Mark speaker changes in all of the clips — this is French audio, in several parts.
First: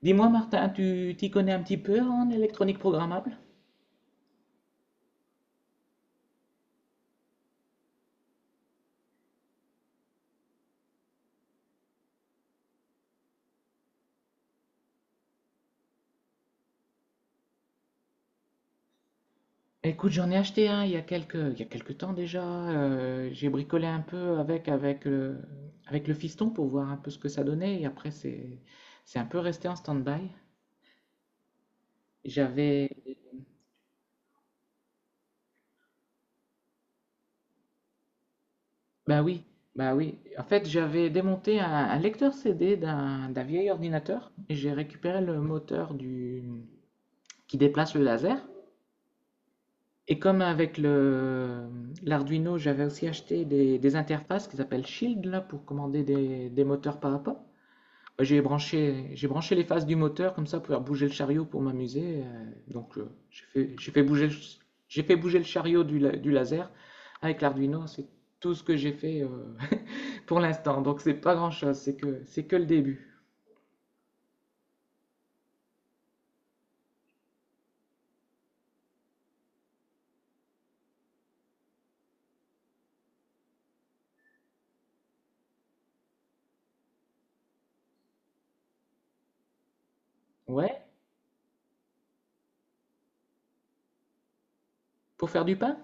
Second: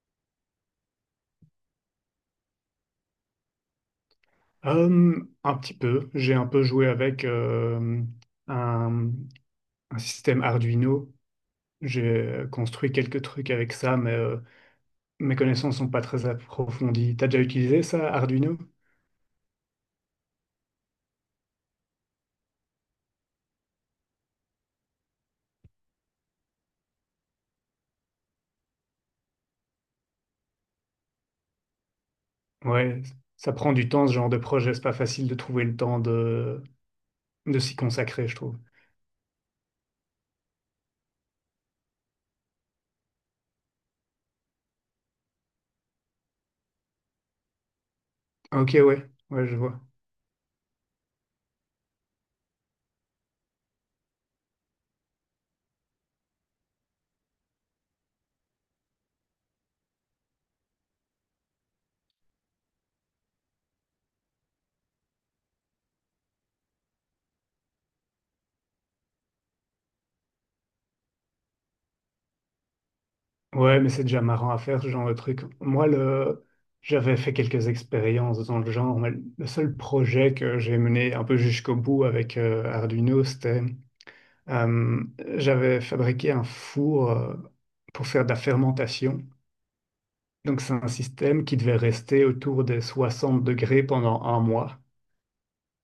Speaker 1: Dis-moi, Martin, tu t'y connais un petit peu en électronique programmable?
Speaker 2: Euh, un petit peu. J'ai un peu joué avec un, un système Arduino. J'ai construit quelques trucs avec ça, mais mes connaissances sont pas très approfondies. T'as déjà utilisé ça, Arduino?
Speaker 1: Écoute, j'en ai acheté un il y a quelques temps déjà. J'ai bricolé un peu avec avec le fiston pour voir un peu ce que ça donnait. Et après, c'est un peu resté en stand-by. J'avais.
Speaker 2: Ouais, ça prend du temps, ce genre de projet. C'est pas facile de trouver le temps de s'y consacrer, je trouve.
Speaker 1: Bah oui, bah oui. En fait, j'avais démonté un lecteur CD d'un vieil ordinateur. J'ai récupéré le moteur du, qui déplace le laser.
Speaker 2: Ok, ouais, ouais, je vois.
Speaker 1: Et comme avec le l'Arduino, j'avais aussi acheté des interfaces qui s'appellent Shield là pour commander des moteurs pas à pas. Bah, j'ai branché les phases du moteur comme ça pour faire bouger le chariot pour m'amuser. Donc j'ai fait bouger le chariot du laser avec l'Arduino. C'est tout ce que j'ai fait pour l'instant. Donc c'est pas grand-chose, c'est que le début.
Speaker 2: Ouais, mais c'est déjà marrant à faire ce genre de truc. Moi, le j'avais fait quelques expériences dans le genre, mais le seul projet que j'ai mené un peu jusqu'au bout avec Arduino, c'était euh, j'avais fabriqué un four pour faire de la fermentation. Donc, c'est
Speaker 1: Ouais,
Speaker 2: un système qui devait rester autour des 60 degrés pendant un mois.
Speaker 1: pour faire du pain?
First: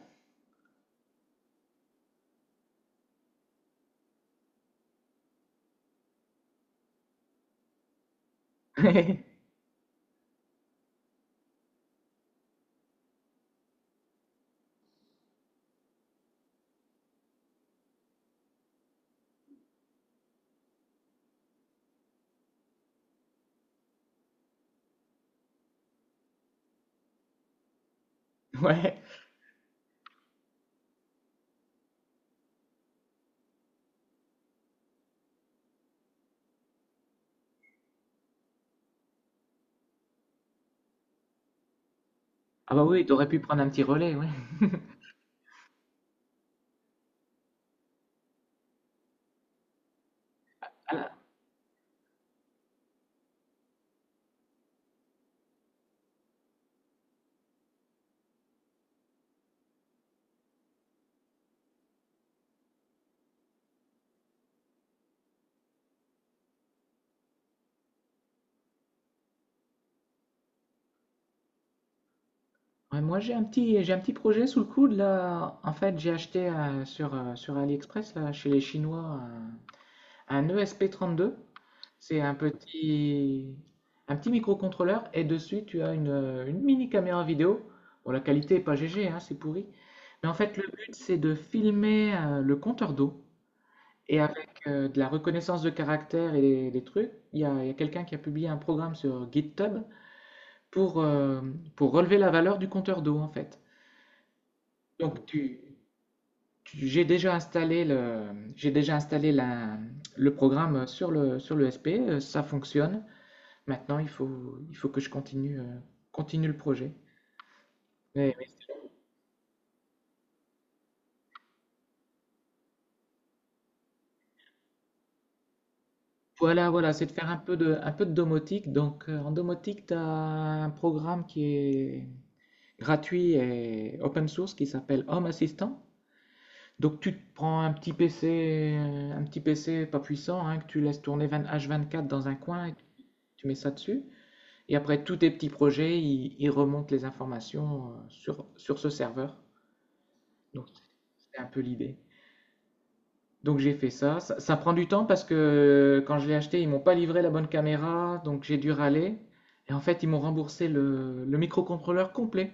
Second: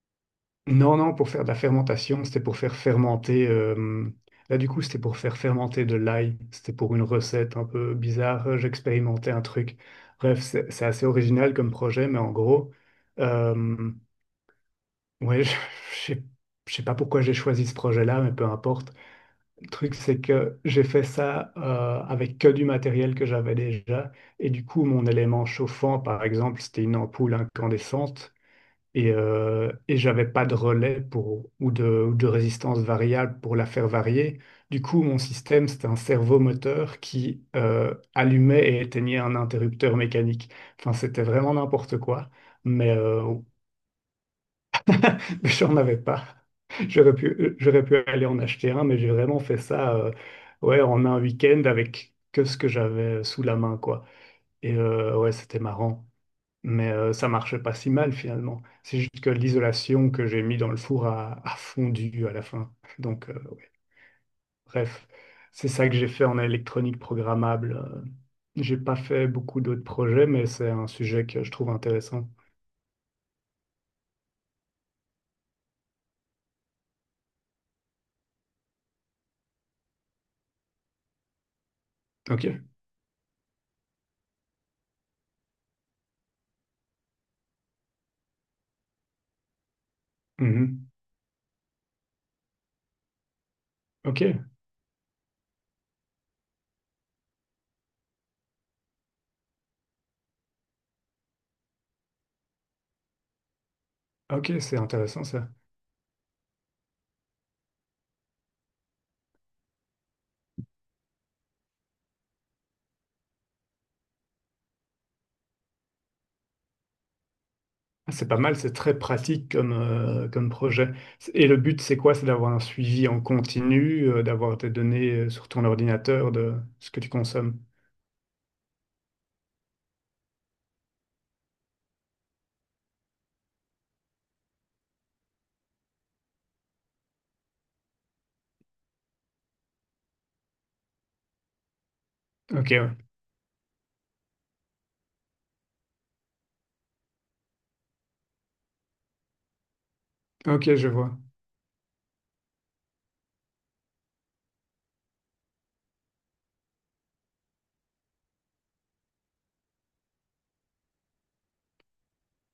Speaker 2: Non, non, pour faire de la fermentation, c'était pour faire fermenter. Là, du coup, c'était pour faire fermenter de l'ail. C'était pour une recette un peu bizarre. J'expérimentais un truc. Bref, c'est assez original comme projet, mais en gros, euh, ouais, je sais je sais pas pourquoi j'ai choisi ce projet-là, mais peu importe. Le truc, c'est que j'ai fait ça avec que du matériel que j'avais déjà. Et du coup, mon élément chauffant, par exemple, c'était une ampoule incandescente.
Speaker 1: Ouais.
Speaker 2: Et j'avais pas de relais pour, ou ou de résistance variable pour la faire varier. Du coup, mon système, c'était un servomoteur qui allumait et éteignait un interrupteur mécanique. Enfin, c'était vraiment n'importe quoi,
Speaker 1: Ah bah
Speaker 2: mais
Speaker 1: oui, t'aurais pu prendre un petit relais, ouais.
Speaker 2: j'en avais pas. J'aurais pu aller en acheter un, mais j'ai vraiment fait ça ouais, en un week-end avec que ce que j'avais sous la main, quoi. Et ouais, c'était marrant. Mais ça marchait pas si mal finalement. C'est juste que l'isolation que j'ai mis dans le four a fondu à la fin. Donc, ouais. Bref, c'est ça que j'ai fait en électronique programmable. J'ai pas fait beaucoup d'autres projets, mais c'est un sujet que je trouve intéressant.
Speaker 1: Ouais, moi, j'ai un petit projet sous le coude là. En fait, j'ai acheté sur sur AliExpress là, chez les Chinois un ESP32. C'est un
Speaker 2: Ok.
Speaker 1: petit, un petit microcontrôleur et dessus tu as une mini caméra vidéo. Bon, la qualité est pas GG, hein, c'est pourri. Mais en fait, le
Speaker 2: Mhm.
Speaker 1: but c'est de filmer le compteur d'eau et avec
Speaker 2: Ok.
Speaker 1: de la reconnaissance de caractères et des trucs. Il y a quelqu'un qui a publié un programme sur GitHub pour, euh, pour relever la valeur du compteur d'eau en fait.
Speaker 2: Ok, c'est intéressant
Speaker 1: Donc
Speaker 2: ça.
Speaker 1: tu, tu- j'ai déjà installé le, j'ai déjà installé la- le programme sur le SP, ça fonctionne. Maintenant, il faut que je continue, continue le projet.
Speaker 2: Ah, c'est
Speaker 1: Mais-
Speaker 2: pas
Speaker 1: mais
Speaker 2: mal, c'est très pratique comme, comme projet. Et le but, c'est quoi? C'est d'avoir un suivi en continu, d'avoir tes données sur ton ordinateur de
Speaker 1: voilà,
Speaker 2: ce
Speaker 1: voilà,
Speaker 2: que
Speaker 1: c'est
Speaker 2: tu
Speaker 1: de faire
Speaker 2: consommes.
Speaker 1: un peu de domotique. Donc en domotique, tu as un programme qui est gratuit et open source qui s'appelle Home Assistant. Donc tu te prends un petit PC, un petit PC pas puissant, hein, que tu laisses tourner 20 H24 dans un coin
Speaker 2: Ok,
Speaker 1: et
Speaker 2: ouais.
Speaker 1: tu mets ça dessus. Et après tous tes petits projets, ils remontent les informations sur ce serveur. Donc,
Speaker 2: Ok, je vois.
Speaker 1: c'est un peu l'idée. Donc, j'ai fait ça prend du temps parce que quand je l'ai acheté, ils m'ont pas livré la bonne caméra, donc j'ai dû râler. Et en fait, ils m'ont remboursé le microcontrôleur complet,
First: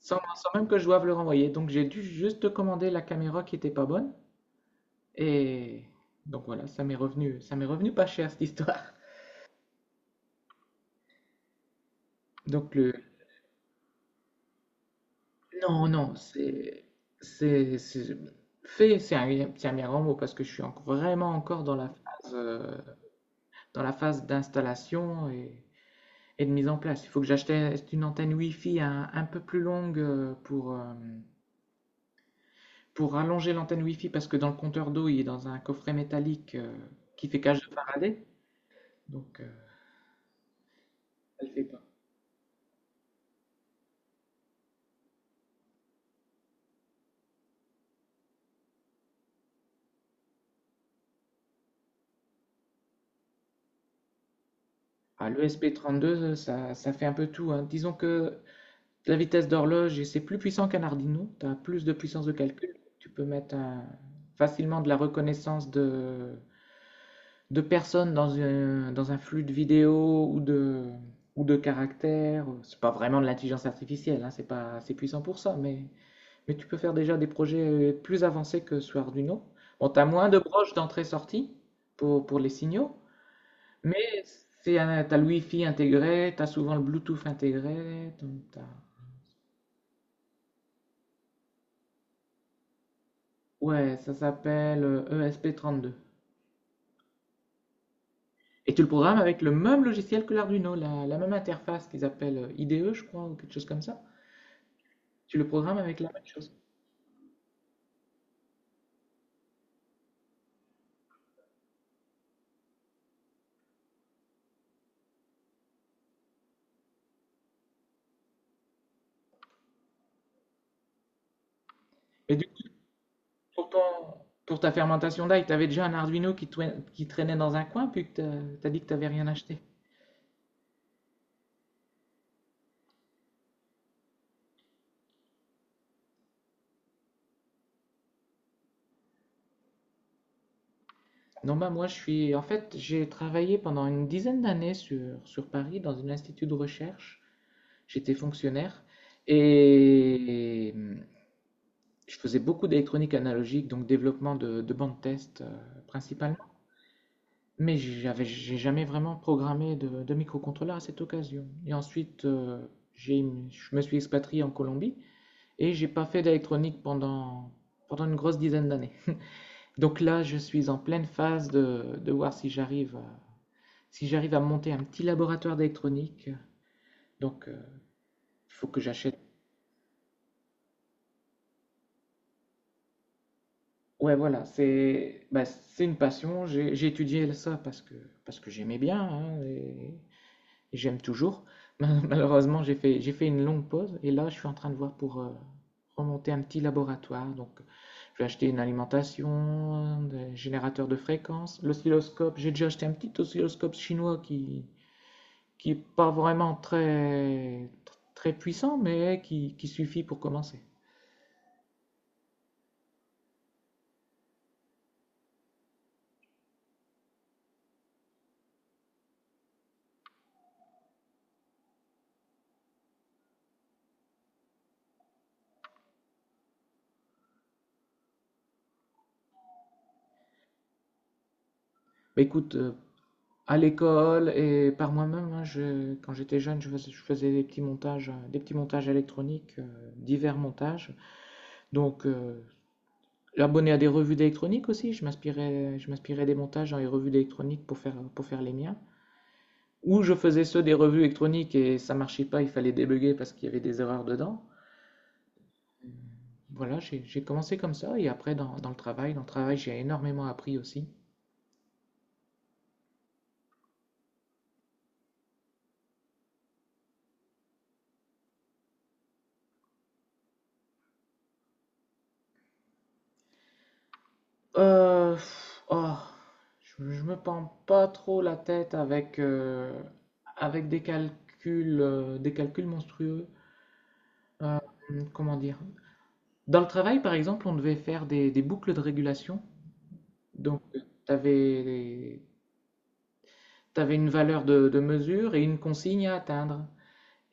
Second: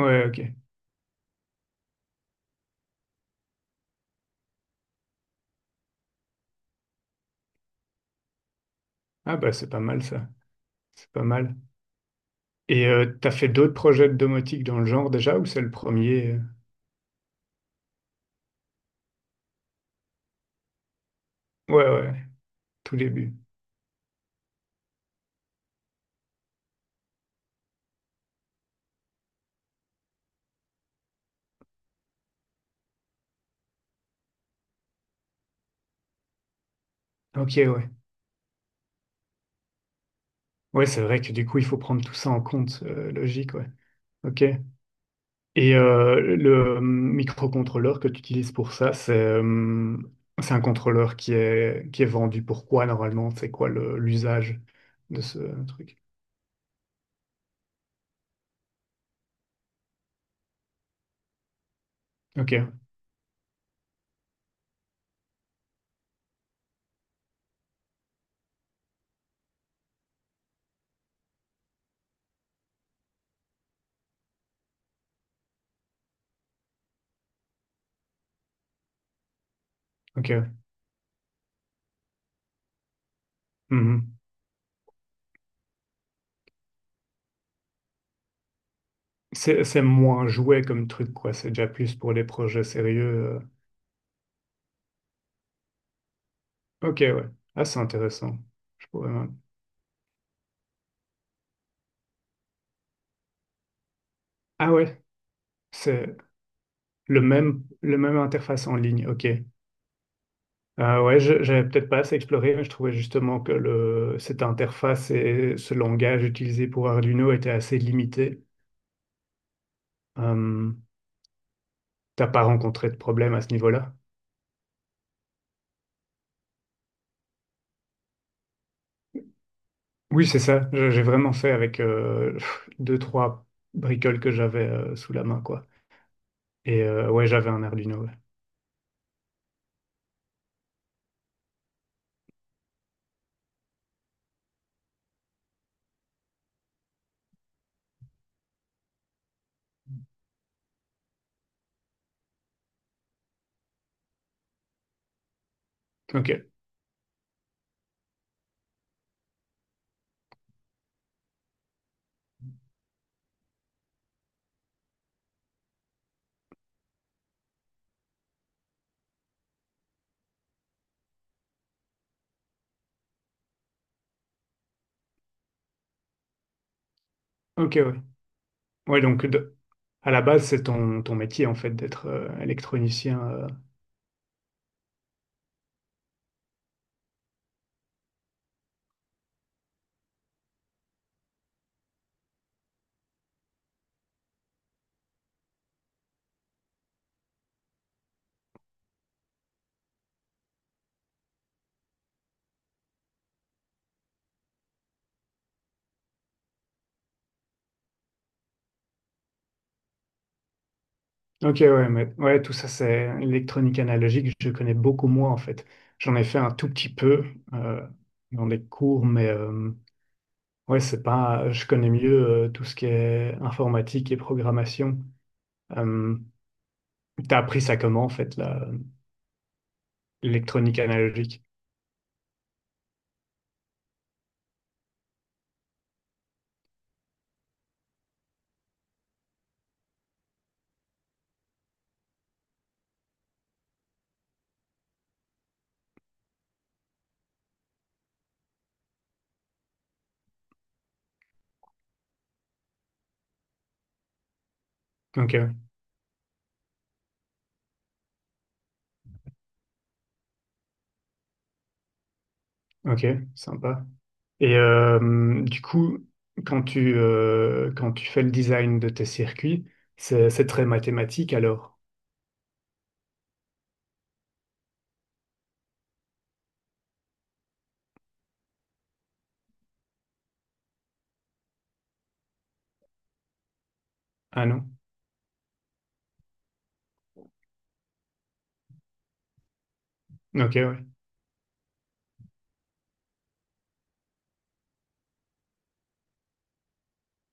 Speaker 2: ok.
Speaker 1: sans même que je doive le renvoyer. Donc, j'ai dû juste commander la caméra qui était pas bonne. Et donc voilà, ça m'est revenu pas cher cette histoire.
Speaker 2: Ah bah c'est pas mal ça. C'est pas mal.
Speaker 1: Donc
Speaker 2: Et
Speaker 1: le,
Speaker 2: t'as fait d'autres projets de domotique dans le genre déjà ou c'est le
Speaker 1: Non, non,
Speaker 2: premier?
Speaker 1: c'est, c'est, c'est- c'est un bien grand mot parce que vraiment encore
Speaker 2: Ouais, ouais, tout début.
Speaker 1: dans la phase d'installation et de mise en place. Il faut que j'achète une antenne Wi-Fi un peu plus longue pour allonger l'antenne Wi-Fi parce que dans le compteur d'eau, il est dans un coffret métallique qui fait
Speaker 2: Ok,
Speaker 1: cage de
Speaker 2: ouais.
Speaker 1: Faraday, donc euh,
Speaker 2: Ouais, c'est vrai que
Speaker 1: ça
Speaker 2: du
Speaker 1: ne le
Speaker 2: coup,
Speaker 1: fait
Speaker 2: il faut
Speaker 1: pas.
Speaker 2: prendre tout ça en compte, logique, ouais. Ok. Et le microcontrôleur que tu utilises pour ça, c'est un contrôleur qui est vendu pour quoi normalement? C'est quoi le l'usage de
Speaker 1: Ah,
Speaker 2: ce
Speaker 1: le
Speaker 2: truc?
Speaker 1: SP32, ça fait un peu tout, hein. Disons que la vitesse d'horloge, et c'est plus puissant qu'un Arduino. Tu as plus de puissance de
Speaker 2: Ok,
Speaker 1: calcul. Tu peux mettre un- Facilement de la reconnaissance de personnes dans un flux de vidéos ou de caractères. C'est pas vraiment de l'intelligence artificielle, hein, c'est pas assez puissant pour ça, mais tu peux faire déjà des projets plus avancés que sur Arduino. Bon, tu as moins de
Speaker 2: ok.
Speaker 1: broches d'entrée-sortie pour les signaux, mais
Speaker 2: Mhm.
Speaker 1: tu as le Wi-Fi intégré, tu as souvent le Bluetooth intégré, donc t'as-
Speaker 2: C'est moins jouet comme truc, quoi. C'est déjà plus pour les projets sérieux.
Speaker 1: ouais, ça s'appelle ESP32.
Speaker 2: Ok, ouais. Ah, c'est intéressant.
Speaker 1: Et tu
Speaker 2: Je
Speaker 1: le
Speaker 2: pourrais
Speaker 1: programmes
Speaker 2: même
Speaker 1: avec le même logiciel que l'Arduino, la même interface qu'ils appellent IDE, je crois, ou quelque chose comme ça.
Speaker 2: Ah ouais,
Speaker 1: Tu le programmes avec la
Speaker 2: c'est
Speaker 1: même chose.
Speaker 2: le même interface en ligne. Ok. Ah ouais, je j'avais peut-être pas assez exploré, mais je trouvais justement que le, cette interface et ce langage utilisé pour Arduino était assez limité. Euh, t'as
Speaker 1: Et
Speaker 2: pas
Speaker 1: du coup,
Speaker 2: rencontré de problème à ce
Speaker 1: pour,
Speaker 2: niveau-là?
Speaker 1: ton- pour ta fermentation d'ail, tu avais déjà un Arduino qui, qui traînait dans un coin, puis que tu as dit que tu n'avais rien acheté.
Speaker 2: Oui, c'est ça. Je j'ai vraiment fait avec pff, deux, trois bricoles que j'avais sous la main, quoi. Et ouais, j'avais un Arduino. Ouais.
Speaker 1: Non, bah moi, je suis. En fait, j'ai travaillé pendant une dizaine d'années sur Paris dans un institut de recherche. J'étais fonctionnaire. Et je faisais beaucoup d'électronique analogique, donc développement de bandes test principalement.
Speaker 2: Ok.
Speaker 1: Mais j'ai jamais vraiment programmé de microcontrôleur à cette occasion. Et ensuite, j'ai, je me suis expatrié en Colombie et j'ai pas fait d'électronique pendant une grosse dizaine d'années. Donc là, je suis en pleine phase de voir si j'arrive à monter un petit laboratoire d'électronique. Donc, il
Speaker 2: Ok, ouais.
Speaker 1: faut que
Speaker 2: Ouais,
Speaker 1: j'achète
Speaker 2: donc de à la base, c'est ton, ton métier en fait d'être électronicien.
Speaker 1: ouais, voilà, c'est une passion. J'ai étudié ça parce que j'aimais bien hein, et j'aime toujours. Malheureusement, j'ai fait une longue pause et là, je suis en train de voir pour remonter un petit laboratoire. Donc, je vais acheter une alimentation, des générateurs de fréquences, l'oscilloscope. J'ai déjà acheté un petit oscilloscope chinois qui est pas vraiment très, très puissant, mais qui suffit pour commencer.
Speaker 2: Ok, ouais, mais ouais, tout ça, c'est électronique analogique. Je connais beaucoup moins en fait. J'en ai fait un tout petit peu euh, dans des cours, mais ouais, c'est pas. Je connais mieux tout ce qui est informatique et programmation. Euh, t'as appris ça comment en fait là? Électronique analogique.
Speaker 1: Bah, écoute, à l'école et par moi-même, hein, quand j'étais jeune, je faisais des petits montages, euh, divers montages. Donc, abonné à des revues d'électronique aussi, je m'inspirais des montages dans les revues d'électronique pour faire les miens. Ou je faisais ceux des revues électroniques et ça marchait pas, il fallait débugger parce qu'il y avait des erreurs dedans.
Speaker 2: Ok,
Speaker 1: Euh, Voilà, j'ai commencé comme ça et après dans le travail j'ai énormément appris aussi.
Speaker 2: ok, sympa. Et du coup, quand tu fais le design de tes circuits, c'est très mathématique alors?
Speaker 1: Euh, pff, oh, je me pends pas trop la tête avec des calculs monstrueux.
Speaker 2: Ah non?
Speaker 1: Comment dire? Dans le travail, par exemple, on devait faire des boucles de régulation.
Speaker 2: Ok,
Speaker 1: Donc,
Speaker 2: ouais.
Speaker 1: tu avais, une valeur de mesure et une consigne à atteindre.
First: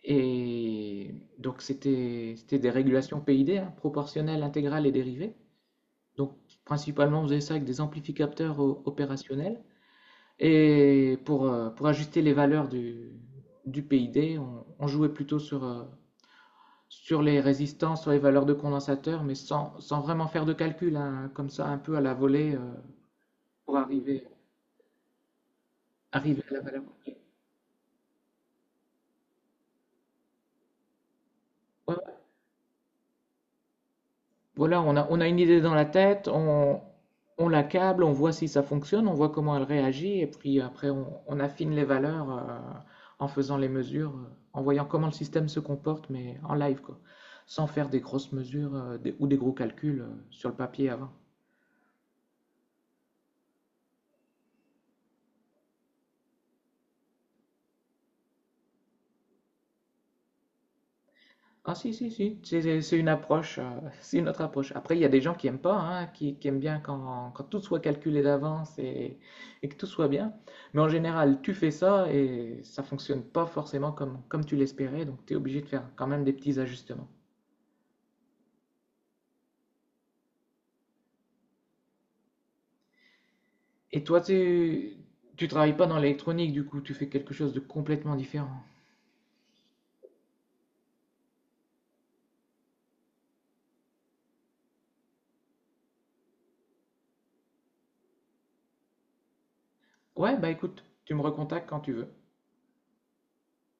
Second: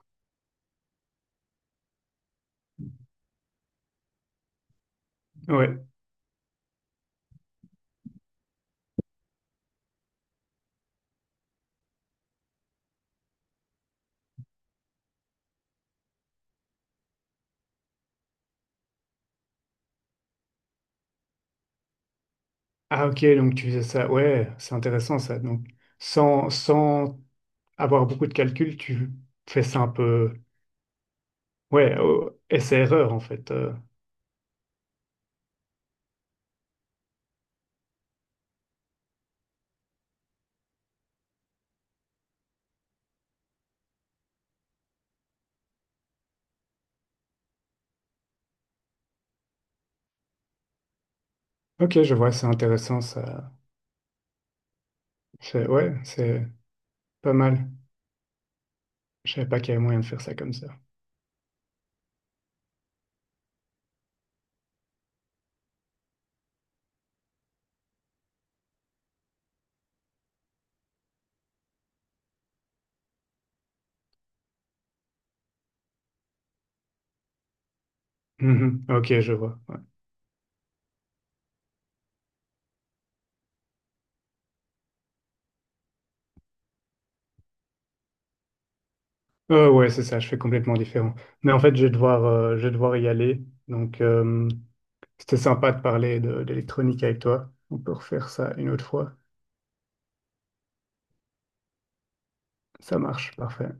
Speaker 1: Et donc, c'était des régulations PID, hein, proportionnelles, intégrales et dérivées.
Speaker 2: Ouais.
Speaker 1: Donc, principalement, on faisait ça avec des amplificateurs opérationnels. Et pour ajuster les valeurs du PID, on jouait plutôt sur, sur les résistances, sur les valeurs de condensateur, mais sans vraiment faire de calcul, hein, comme ça, un peu à la volée,
Speaker 2: Ah ok, donc tu
Speaker 1: pour
Speaker 2: faisais ça. Ouais, c'est intéressant ça. Donc,
Speaker 1: arriver
Speaker 2: sans,
Speaker 1: à la valeur.
Speaker 2: sans avoir beaucoup de calculs, tu fais ça un peu Ouais,
Speaker 1: Ouais,
Speaker 2: oh, essai-erreur en fait.
Speaker 1: voilà, on a une idée dans la tête, on l'accable, on voit si ça fonctionne, on voit comment elle réagit, et puis après, on affine les valeurs en faisant les mesures, en voyant comment le système se comporte, mais en live, quoi, sans faire des grosses mesures ou des gros calculs sur le papier avant.
Speaker 2: Ok, je vois, c'est intéressant ça. C'est Ouais, c'est pas mal. Je savais pas qu'il y avait moyen de faire ça comme ça.
Speaker 1: Ah si, si, si, c'est une approche, c'est une autre approche. Après, il y a des gens qui aiment pas, hein, qui aiment bien quand tout soit calculé d'avance et que tout soit bien. Mais en général, tu fais ça et ça fonctionne pas forcément comme tu l'espérais, donc tu es obligé de faire quand même des petits ajustements.
Speaker 2: Mhm. Ok, je vois. Ouais.
Speaker 1: Et toi, tu travailles pas dans l'électronique, du coup, tu fais quelque chose de complètement différent.
Speaker 2: Ouais, c'est ça, je fais complètement différent. Mais en fait, je vais devoir y aller. Donc, c'était sympa de parler de d'électronique avec toi. On peut refaire ça une autre fois.
Speaker 1: Ouais, bah écoute, tu me recontactes quand tu veux.
Speaker 2: Ça marche, parfait.